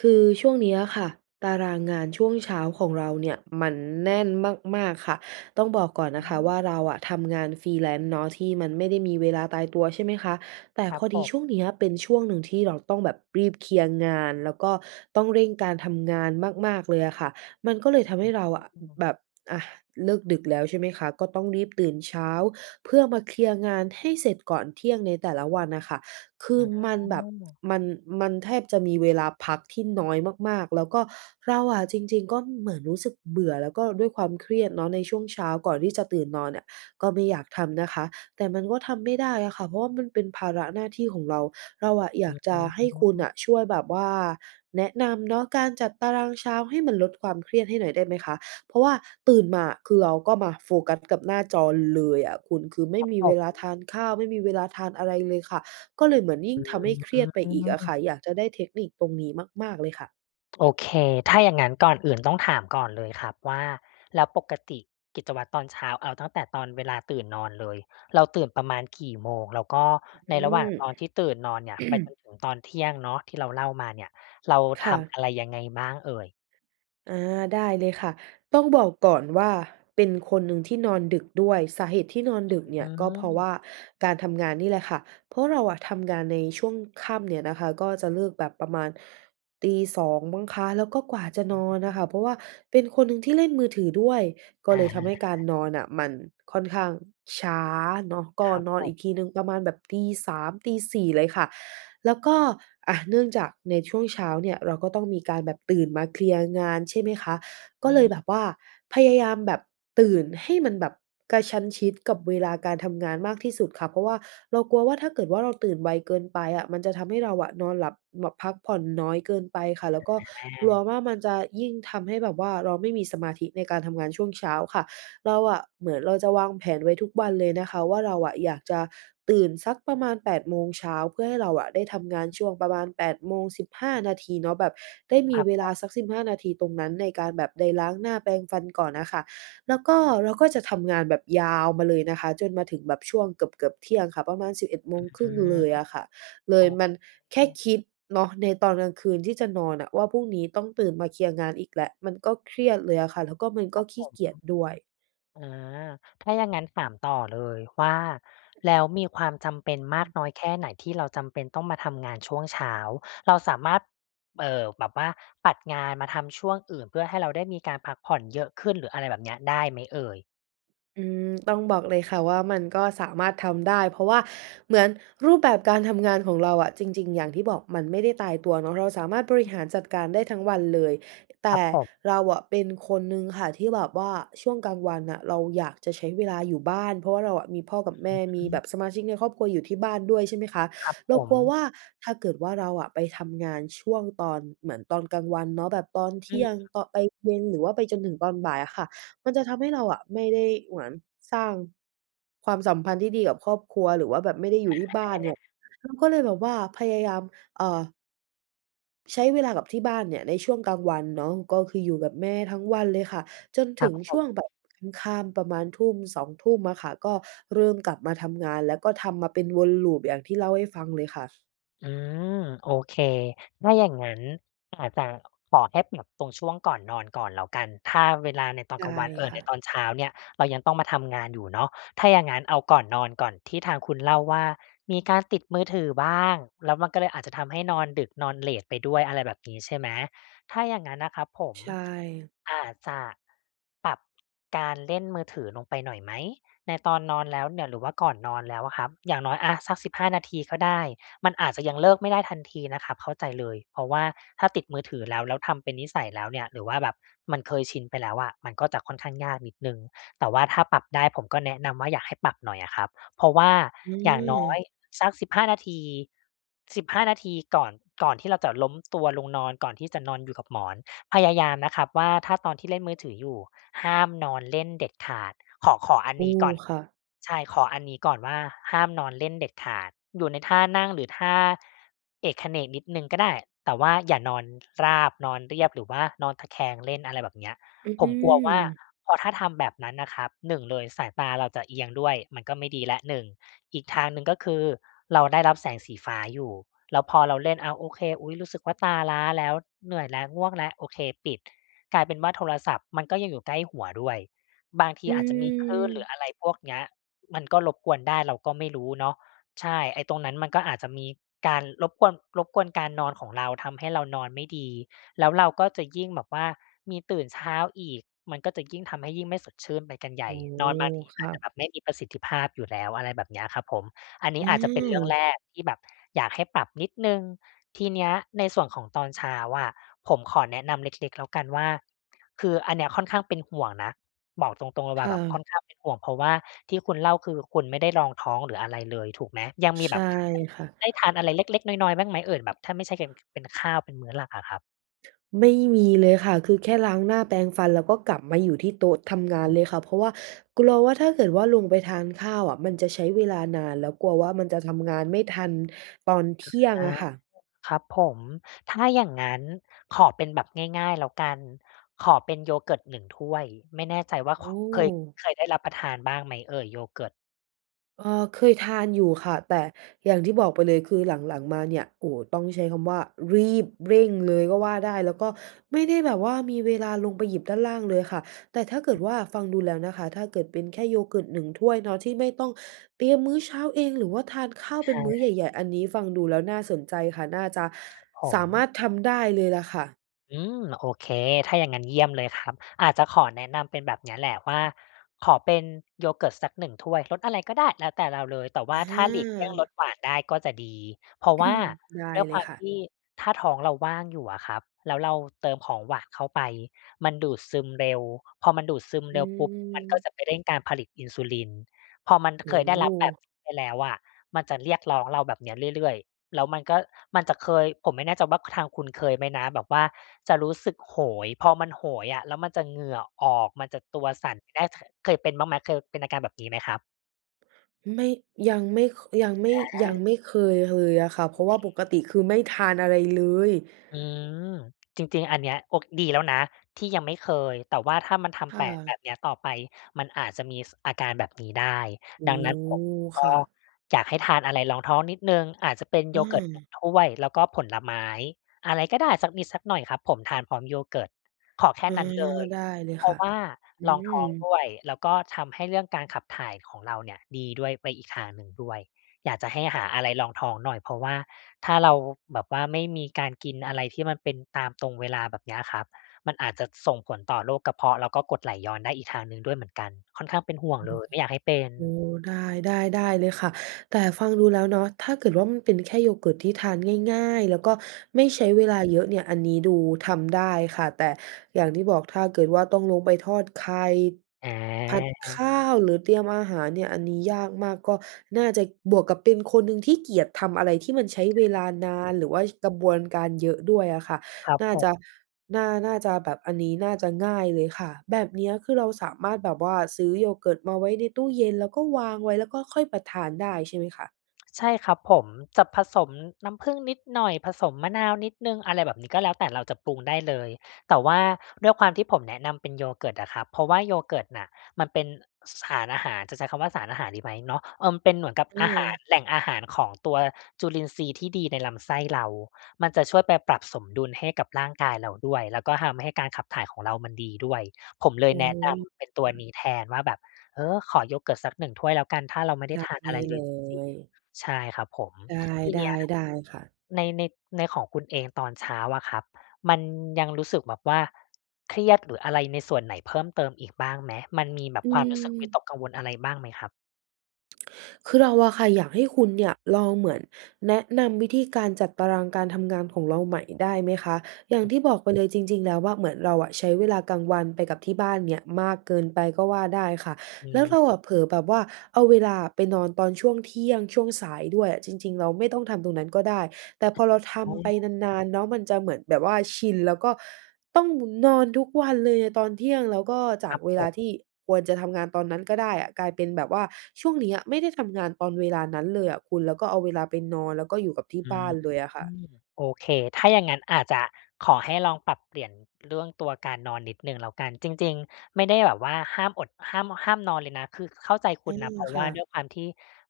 คือช่วงนี้อะค่ะ ตารางงานช่วงเช้าของเราเนี่ยมันแน่นมาก ๆ ค่ะ ต้องบอกก่อนอืนะคะว่า ม เราอะทำงาน Freelance เนาะ ที่มันไม่ได้มีเวลาตายตัว ใช่ไหมคะ แต่ครพับอผดีม ช่วงเนี้ยเป็นช่วงหนึ่งที่เราต้องแบบรีบเคลียร์งาน แล้วก็ต้องเร่งการทำงานมาก ๆ เลยอะค่ะ มันก็เลยอืทอำฮใหึ ้เราอะ ออ ืแม บบ อะ เลิกดึกแล้ว ใช่ไหมคะ ก็ต้องรีบตื่นเช้า เพื่อมาเคลียร์งานให้เสร็จก่อนเที่ยงในแต่ละวันน่ะค่ะ คืออ๋มันแบบ อ มัน มันแทบจะมีเวลาพักที่น้อยมาก ๆ แล้วก็เราอะ จริง ๆ ก็เหมือนรู้สึกเบื่อ แล้วก็ด้วยความเครียดเนาะในช่วงเช้าก่อนที่จะตื่นนอนเนี่ย ก็ไม่อยากทำนะคะ แต่มันก็ทำไม่ได้อะค่ะ เพราะว่ามันเป็นภาระหน้าที่ของเรา เราอะอยากจะให้คุณน่ะช่วยแบบว่าแนะนำเนาะการจัดตารางเช้าให้มันลดความเครียดให้หน่อยได้ไหมคะ? เพราะว่าตื่นมาอะ คือเราก็มาโฟกัสกับหน้าจอเลยอะคุณ คือไมค่รับมีผเวลาทม านข้าว ไม่มีเวลาทานอะไรเลยค่ะ ก็เลยเหมือนยิ่องืทำให้เครียดไปอีกอะค่ะ ม อยากจะได้เทคนิคตรงนี้มาก ๆ เลยค่ะ โอเค ถ้าอย่างงั้นก่อนอื่นต้องถามก่อนเลยครับว่า แล้วปกติกิจวัตรตอนเช้า เอาตั้งแต่ตอนเวลาตื่นนอนเลย เราตื่นประมาณกี่โมง? แล้วก็อในืระหว่างม ตอนที่ตื่นนอนเนี่ยไปจนถึงตอนเที่ยงเนาะ ที่เราเล่ามาเนี่ย เราคท่ำะ อะไรยังไงบ้างเอ่ย? อา ได้เลยค่ะ ต้องบอกก่อนว่า เป็นคนหนึ่งที่นอนดึกด้วย สาเหตุที่นอนดึกเนีอ่ืย ก็เพราะวม ่าการทำงานนี่แหละค่ะ เพราะเราอะทำงานในช่วงค่ำเนี่ยนะคะ ก็จะเลิกแบบประมาณ 02:00 มั้งคะ แล้วก็กว่าจะอนือนน่ะคม ่ะ เพราะว่าเป็นคนหนึ่งที่เล่นมือถือด้วย ก็อะเลยทฮำให้การะ นอนน่ะมันค่อนข้างช้าเนาะ ก็ครับนอผนอีม กทีหนึ่งประมาณแบบ 03:00-04:00 เลยค่ะ แล้วก็ อะ เนื่องจากในช่วงเช้าเนี่ยเราก็ต้องมีการแบบตื่นมาเคลียร์งาน ใช่ไหมคะ ก็อเลืม ยแบบว่าพยายามแบบตื่นให้มันแบบกระชั้นชิดกับเวลาการทำงานมากที่สุดค่ะ เพราะว่าเรากลัวว่า ถ้าเกิดว่า เราตื่นไวเกินไปอะ มันจะทำให้เรานอนหลับแบบพักผ่อนน้อยเกินไปค่ะ แล้วก็กลอัวา ว่า มันจะยิ่งทำให้แบบว่าเราไม่มีสมาธิในการทำงานช่วงเช้าค่ะ เราอะ เหมือนเราจะวางแผนไว้ทุกวันเลยนะคะว่า เราอะอยากจะตื่นสักประมาณ 8 โมงเช้า เพื่อให้เราอะได้ทำงานช่วงประมาณ 08:15 เนาะ แบบได้มคีรับเวผลาม สัก 15 นาทีตรงนั้นในการแบบได้ล้างหน้า แปรงฟันก่อนน่ะค่ะ แล้วก็เราก็จะทำงานแบบยาวมาเลยนะคะ จนมาถึงแบบช่วงเกือบ ๆ เที่ยงค่ะ ประมาณ สิบเอ็ดโมงครอึ่ืง เลม ยอะค่ะ เลโอยมเค ัน แค่คิดเนาะในตอนกลางคืนที่จะนอนน่ะว่า พรุ่งนี้ต้องตื่นมาเคลียร์งานอีกแล้ว มันก็เครียดเลยอะค่ะ แล้วก็มันคก็รับขผี้ม เกียจด้วย อ๋อ ถ้าอย่างงั้นถามต่อเลยว่า แล้วมีความจำเป็นมอาืกม น้อยแค่ไหน? ที่เราจำเป็นต้องมาทำงานช่วงเช้า เราสามารถ เอ่อ แบบว่าปัดงานมาทำช่วงอื่น เพื่อให้เราได้มีการพักผ่อนเยอะขึ้นหรืออะไรแบบเนี้ย ได้ไหมเอ่ย? อืม ต้องบอกเลยค่ะ ว่ามันก็สามารถทำได้ เพราะว่าเหมือนรูปแบบการทำงานของเราอะ จริง ๆ อย่างที่บอกมันไม่ได้ตายตัวเนาะ เราสามารถบริอือ หารจัดการได้ทั้งวันเลย แตครั่บผม เราอะเป็นคนหนึ่งค่ะ ที่แบบว่าช่วงกลางวันน่ะเราอยากจะใช้เวลาอยู่บ้าน เพราะว่าเราอะมีพ่อกับแม่ มอีืแบม บสมาชิกในครอบครัวอยู่ที่บ้านด้วย ใช่ไหมคะ ครับเผรากลัววม ่า ถ้าเกิดว่าเราอะไปทำงานช่วงตอน เหมือนตอนกลางวันเนาะ แบบตอนเทอืี่อ ยงตอน ไปเย็น หรือว่าไปจนถึงตอนบ่ายอะค่ะ มันจะทำให้เราอะไม่ได้เหมือนสร้างความสัมพันธ์ที่ดีกับครอบครัว หรือว่าแบบไม่ได้อยู่ที่บ้านเนีอ่า ย เราก็เลยแบบว่าพยายาม เอ่อ ใช้เวลากับที่บ้านเนี่ยในช่วงกลางวันเนาะ ก็คืออยู่กับแม่ทั้งวันเลยค่ะ จนคถรึับงผช่วม งแบบค่ำ ๆ ประมาณทุ่ม 2 ทุ่มอะค่ะ ก็เริ่มกลับมาทำงาน แล้วก็ทำมาเป็นวน loop อย่างที่เล่าให้ฟังเลยค่ะ อืม โอเค ถ้าอย่างงั้นอาจจะขอแค่แบบตรงช่วงก่อนนอนก่อนแล้วกัน ถ้าเวลาในตอนได้กลางวัน เอ่อ ค่ในะ ตอนเช้าเนี่ย เรายังต้องมาทำงานอยู่เนาะ ถ้าอย่างงั้นเอาก่อนนอนก่อน ที่ทางคุณเล่าว่ามีการติดมือถือบ้าง แล้วมันก็เลยอาจจะทำให้นอนดึก นอนเลตไปด้วย อะไรแบบนี้ใช่ไหม ถ้าอย่างนั้นนะครับผม ใช่ อาจจะปรับการเล่นมือถือลงไปหน่อยไหม ในตอนนอนแล้วเนี่ย หรือว่าก่อนนอนแล้วอะครับ อย่างน้อยอะสัก 15 นาทีก็ได้ มันอาจจะยังเลิกไม่ได้ทันทีนะครับ เข้าใจเลย เพราะว่าถ้าติดมือถือแล้ว แล้วทำเป็นนิสัยแล้วเนี่ย หรือว่าแบบมันเคยชินไปแล้วอะ มันก็จะค่อนข้างยากนิดหนึ่ง แต่ว่าถ้าปรับได้ผมก็แนะนำว่า อยากให้ปรับหน่อยอะครับ เพราะว่าอือย่างน้อยม สัก 15 นาที 15 นาทีก่อน ก่อนที่เราจะล้มตัวลงนอน ก่อนที่จะนอนอยู่กับหมอน พยายามนะครับว่า ถ้าตอนที่เล่นมือถืออยู่ห้ามนอนเล่นเด็ดขาด ขอ ขออันโอ้ นี้ก่อน ค่ะ ใช่ ขออันนี้ก่อนว่า ห้ามนอนเล่นเด็ดขาด อยู่ในท่านั่งหรือท่าเอกเขนกนิดหนึ่งก็ได้ แต่ว่าอย่านอนราบ นอนเรียบ หรือว่านอนตะแคงเล่น อะไรแบบเนี้ย อผมกลัวว่าือ พอถ้าทำแบบนั้นนะครับ หนึ่งเลยสายตาเราจะเอียงด้วย มันก็ไม่ดีแล้วหนึ่ง อีกทางหนึ่งก็คือเราได้รับแสงสีฟ้าอยู่ แล้วพอเราเล่น อะ โอเค อุ๊ย รู้สึกว่าตาล้าแล้ว เหนื่อยแล้ว ง่วงแล้ว โอเค ปิด กลายเป็นว่าโทรศัพท์มันก็ยังอยู่ใกล้หัวด้วย บางทีออาจจะมีคลื่นหรืือ ออะไรพวกเนี้ย มันก็รบกวนได้เราก็ไม่รู้เนาะ ใช่ ไอ้ตรงนั้นมันก็อาจจะมีการรบกวน รบกวนการนอนของเราทำให้เรานอนไม่ดี แล้วเราก็จะยิ่งแบบว่ามีตื่นเช้าอีก มันก็จะยิ่งทำให้ยิ่งไม่สดชื่นไปกันใหญโอ่ ้โฮ นอนบางทีคอ่าจจะะ แบบไม่มีประสิทธิภาพอยู่แล้ว อะไรแบบนี้อะครับผม อันนีอ้อาจจะเป็นเรื่องืม แรกที่แบบอยากให้ปรับนิดหนึ่ง ทีเนี้ยในส่วนของตอนเช้าอะ ผมขอแนะนำเล็ก ๆ แล้วกันว่า คืออันเนี้ยค่อนข้างเป็นห่วงนะ บอกตรง ๆ เลยคว่า่แบบะ ค่อนข้างเป็นห่วง เพราะว่าที่คุณเล่าคือคุณไม่ได้รองท้องหรืออะไรเลยถูกไหม ยังมีใชแบ่บได้ ค่ะ ได้ทานอะไรเล็ก ๆ น้อย ๆ บ้างไหมเอ่ย แบบถ้าไม่ใช่เป็น เป็นข้าวเป็นมื้อหลักอะครับ? ไม่มีเลยค่ะ คือแค่ล้างหน้าแปรงฟัน แล้วก็กลับมาอยู่ที่โต๊ะทำงานอือ เลยค่ะ เพราะว่ากลัวว่า ถ้าเกิดว่าลงไปทานข้าวอะ มันจะใช้เวลานาน แล้วกลัวว่ามันจะทำงานไม่ทันตอนเทอา ี่ยงอะค่ะ ครับผม ถ้าอย่างงั้น ขอเป็นแบบง่าย ๆ แล้วกัน ขอเป็น yogurt 1 ถ้วย ไม่แน่ใจว่า โอค เคย ้ เคยได้รับประทานบ้างไหมเอ่ย yogurt? เอ่อ เคยทานอยู่ค่ะ แต่อย่างที่บอกไปเลย คือหลัง ๆ มาเนี่ย โอ้ ต้องใช้คำว่ารีบเร่งเลยก็ว่าได้ แล้วก็ไม่ได้แบบว่า มีเวลาลงไปหยิบด้านล่างเลยค่ะ แต่ถ้าเกิอดือ ว่า ฟังดูแล้วนะคะ ถ้าเกิดเป็นแค่ yogurt 1 ถ้วยเนาะ ที่ไม่ต้องเตรียมมื้อเช้าเอง หรือว่าทานข้าวใชเป็นมื้อใ่ หญ่ ๆ อันนี้ฟังดูแล้วน่าสนใจค่ะ น่าจะครับผสม ามารถทำได้เลยล่ะค่ะ อืม โอเค ถ้าอย่างงั้น เยี่ยมเลยครับ อาจจะขอแนะนำเป็นแบบเนี้ย แหละว่า ขอเป็น yogurt สัก 1 ถ้วย รสอะไรก็ได้ แล้วแต่เราเลย แต่วอ่าถ้าหลีกเลี่ยงรสา หวานได้ก็จะดี เพราะว่าได้ด้วยเคลวยามค่ทะ ี่ถ้าท้องเราว่างอยู่อะครับ แล้วเราเติมของหวานเข้าไป มันดูดซึมเร็ว พอมันดูดซึมอืเร็วปุ๊บ มันก็ม จะไปเร่งการผลิตอินซูลิน พอมันโอเค้ยไโด้รับแบฮ บ ไปแล้วอะ มันจะเรียกร้องเราแบบเนี้ย เรื่อย ๆ แล้วมันก็ มันจะเคย ผมไม่แน่ใจว่า ค ทางคุณเคยไหมนะ แบบว่าจะรู้สึกโหย พอมันโหยอะ แล้วมันจะเหงื่อออก มันจะตัวสั่น กินได้ทั้ง เคยเป็นบ้างไหม เคยเป็นอาการแบบนี้ไหมครับ? ไม่ ยังไม่ ค ยังไม่ ยัอา งไม่เคยเลยอะค่ะ เพโรอาะวเ่ค าปกติคือไม่ทานอะไรเลย อืม จริง ๆ อันเนี้ย โอ ดีแล้วนะที่ยังไม่เคย แต่ว่าถ้ามันทคำ่แปะแบะ บเนี้ยต่อไป มันอาจจะมี ส อาการแบบนี้ได้ อ๋ดอ ังนั้นผมกค็่ะ อยากให้ทานอะไรรองท้องนิดหนึ่ง อาจจะเป็นโอยเกิร์ตหนึ่า งถ้วยแล้วก็ผลไม้ อะไรก็ได้สักนิดสักหน่อยครับผมทานพร้อมโยเกิร์ต ขอแคอ่า นั้นเลย ได้เลยเพรคา่ะะ ว่าอืรองท้องม ด้วย แล้วก็ทำให้เรื่องการขับถ่ายของเราเนี่ยดีด้วย ไปอีกทางหนึ่งด้วย อยากจะให้หาอะไรรองท้องหน่อย เพราะว่าถ้าเราแบบว่าไม่มีการกินอะไรที่มันเป็นตาม ตรงเวลาแบบเนี้ยครับ มันอาจจะส่งผลต่อโรคกระเพาะ แล้วก็กรดไหลย้อนได้อีกทางหนึ่งด้วยเหมือนกัน ค่อนข้างเป็นห่วงเลย ไม่อยากให้เป็น โอ้ ได้ ๆ ได้เลยค่ะ แต่ฟังดูแล้วเนาะ ถ้าเกิดว่ามันเป็นแค่โยเกิร์ตที่ทานง่าย ๆ แล้วก็ไม่ใช้เวลาเยอะเนี่ย อันนี้ดูทำได้ค่ะ แต่อย่างที่บอกถ้าเกิดว่าต้องลงไปทอดไข่ อผัดขา ้าวหรือเตรียมอาหารเนี่ย อันนี้ยากมาก ก็น่าจะบวกกับเป็นคนหนึ่งที่เกลียดทำอะไรที่มันใช้เวลานาน หรือว่ากระบวนการเยอะด้วยอะค่ะ ครับน่าผจม ะ น่า น่าจะแบบ อันนี้น่าจะง่ายเลยค่ะ แบบเนี้ยคือเราสามารถแบบว่าซื้อโยเกิร์ตมาไว้ในตู้เย็น แล้วก็วางไว้ แล้วก็ค่อยไปทานได้ใช่ไหมคะ? ใช่ครับผม จะผสมน้ำผึ้งนิดหน่อย ผสมมะนาวนิดหนึ่ง อะไรแบบนี้ ก็แล้วแต่เราจะปรุงได้เลย แต่ว่าด้วยความที่ผมแนะนำเป็นโยเกิร์ตอะครับ เพราะว่าโยเกิร์ตน่ะ มันเป็น ส สารอาหาร จะใช้คำว่าสารอาหารดีไหมเนาะ เอ่อ เป็นเหมือนกับอือาหาร ม แหล่งอาหารของตัวจุลินทรีย์ที่ดีในลำไส้เรา มันจะช่วยไปปรับสมดุลให้กับร่างกายเราด้วย แล้วก็ทำให้การขับถ่ายของเรามันดีด้วย ผมเลยอืแนะนม ำเปค็นตัว่นะ ี้แทนว่าแบบ เออ ขอโยเกิร์ตสักหนึ่งถ้วยแล้วกัน ถ้าเราไม่ไดจ้ัทดานใอหะ้ไรเลเลยจริง ย ๆ ใช่ครับผม ได้ ทีไดเ้ นี้ย ได้ค่ะ ใน ใน ในของคุณเองตอนเช้าอะครับ มันยังรู้สึกแบบว่าเครียดหรืออะไรในส่วนไหนเพิ่มเติมอีกบ้างไหม มันมีแบบอืความรู้สึกวิม ตกกังวลอะไรบ้างไหมครับ? คือเราอะค่ะอยากให้คุณเนี่ยลองเหมือน แนะนำวิธีการจัดตารางการทำงานของเราใหม่ได้ไหมคะ? อย่างที่บอกไปเลยจริง ๆ แล้วว่า เหมือนเราอะใช้เวลากลางวันไปกับที่บ้านเนี่ยมากเกินไปก็ว่าได้ค่ะ อแล้วเืม ราอะเผลอแบบว่า เอาเวลาอะไปนอนตอนช่วงเที่ยง ช่วงสายด้วยอะ จริง ๆ เราไม่ต้องทำตรงนั้นก็ได้ แต่พอเราทโอ้ ำไปนาน ๆ เนาะมันจะเหมือนแบบว่าชิน แล้วก็ต้องนอนทุกวันเลยอะตอนเที่ยง แล้วก็จคารกับเวผลาม ที่ควรจะทำงานตอนนั้นก็ได้อะ กลายเป็นแบบว่าช่วงเนี้ยไม่ได้ทำงานตอนเวลานั้นเลยอะคุณ แล้วก็เอาเวลาไปนอน แล้วก็อยู่กับที่อืบ้ม านเลยอะค่ะ โอเค ถ้าอย่างงั้นอาจจะขอให้ลองปรับเปลี่ยนเรื่องตัวการนอนนิดหนึ่งแล้วกัน จริง ๆ ไม่ได้แบบว่าห้ามอด ห้าม ห้ามนอนเลยนะ คือเข้าใจคอืุณนม ะ เพราะคว่่าด้วะ ยความที่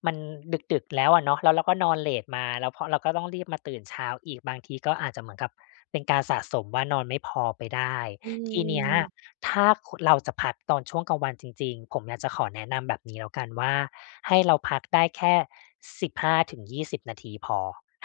มันดึก ๆ แล้วอะเนาะ แล้วเราก็นอนเลตมา แล้วพอเราก็ต้องรีบมาตื่นเช้าอีก บางทีก็อาจจะเหมือนกับเป็นการสะสมว่านอนไม่พอไปได้ อืทีเนี้ย ม ถ้า คุ เราจะพักตอนช่วงกลางวันจริง ๆ ผมอยากจะขอแนะนำแบบนี้แล้วกันว่า ให้เราพักได้แค่ 15-20 นาทีพอ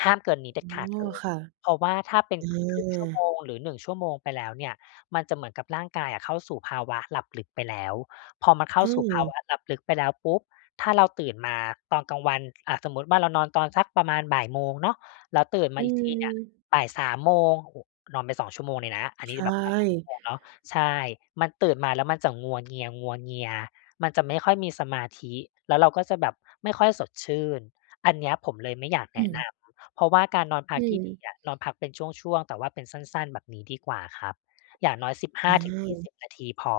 ห้ามเกินนี้เด็ดอข๋าดอ เลย ค่ะ เพราะว่าถ้าเป็น อค ครึ่งชั่วโมา งหรือ 1 ชั่วโมงไปแล้วเนี่ย มันจะเหมือนกับร่างกายอะ เข้าสู่ภาวะหลับลึกไปแล้ว พอมันเข้าอืสู่ภาม วะหลับลึกไปแล้วปุ๊บ ถ้าเราตื่นมาตอนกลางวัน อะ สมมติว่าเรานอนตอนสักประมาณ 13:00 เนาะ แล้วตื่นมอืาอีกทีเนี่ย ม 15:00 โมง โอ้ นอนไป 2 ชั่วโมงเลยนะ อันในีช้แบบนอนไป 2 ชั่วโ่ มงเนาะ ใช่ มันตื่นมาแล้วมันจะงัวเงีย ๆ มันจะไม่ค่อยมีสมาธิ แล้วเราก็จะแบบไม่ค่อยสดชื่น อันเนี้ยผมเลยไม่อยากแอนะืนม ำ เพราะว่าการนอนพอัืกที่ดีม อะ นอนพักเป็นช่วง ๆ แต่ว่าเป็นสั้น ๆ แบบนี้ดีกว่าครับ อย่างน้อย สิบห้าอถึงยี่า สิบ นาทีพอ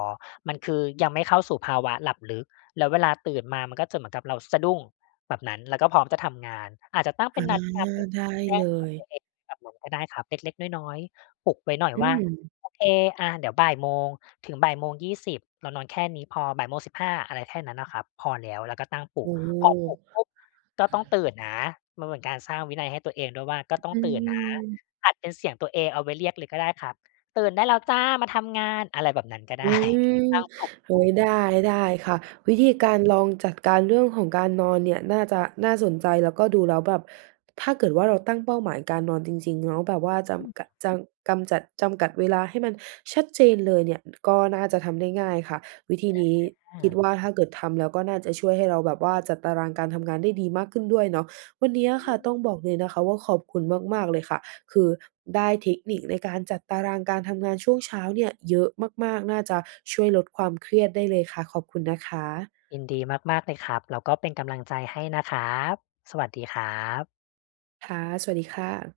มันคือยังไม่เข้าสู่ภาวะหลับลึก แล้วเวลาตื่นมามันก็จะเหมือนกับเราสะดุ้งแบบนั้น แล้วก็พร้อมจะทำงาน อาจจะตั้งเปอ็า นนาฬิกาปลุกได้แจ้เลงเตือนย ตัวเองแบบนั้นก็ได้ครับ เล็ก ๆ น้อย ๆ ปลุกไว้หน่อยอืว่า ม โอเค อะ เดี๋ยว 13:00 ถึง 13:20 เรานอนแค่นี้พอ 13:15 อะไรแค่นั้นน่ะครับ พอแล้ว แล้วก็ตั้งปลโุอก ้ พอปลุกปุ๊บ ก็ต้องตื่นนะ มันเหมือนการสร้างวินัยให้ตัวเองด้วยว่าก็ต้อองตื่นนะ ืม อัดเป็นเสียงตัวเองเอาไว้เรียกเลยก็ได้ครับ "ตื่นได้แล้วจ้า มาทำงาน" อะไรแบบนั้นก็ ไอดื้ ม ตั้งปลุก โอ๊ย [unintelligible] ได้ ได้ค่ะ วิธีการลองจัดการเรื่องของการนอนเนี่ยน่าจะน่าสนใจ แล้วก็ดูแล้วแบบถ้าเกิดว่าเราตั้งเป้าหมายการนอนจริง ๆ เนาะ แบบว่าจอืม ำกัด จำ กำจัด จำกัดเวลาให้มันชัดเจนเลยเนี่ย ก็น่าจะทำได้ง่ายค่ะ วิธีนี้อคิดา ว่า ถ้าเกิดทำแล้วก็น่าจะช่วยให้เราแบบว่า จัดตารางการทำงานได้ดีมากขึ้นด้วยเนาะ วันเนี้ยออะค่ะ ืตม ้องบอกเลยนะคะว่าขอบคุณมาก ๆ เลยค่ะ คือได้เทคนิคในการจัดตารางการทำงานช่วงเช้าเนี่ยเยอะมาก ๆ น่าจะช่วยลดความเครียดได้เลยค่ะ ขอบคุณนะคะ ยินดีมาก ๆ เลยครับ แล้วก็เป็นกำลังใจให้นะครับ สวัสดีครับ ค่ะ สวัสดีค่ะ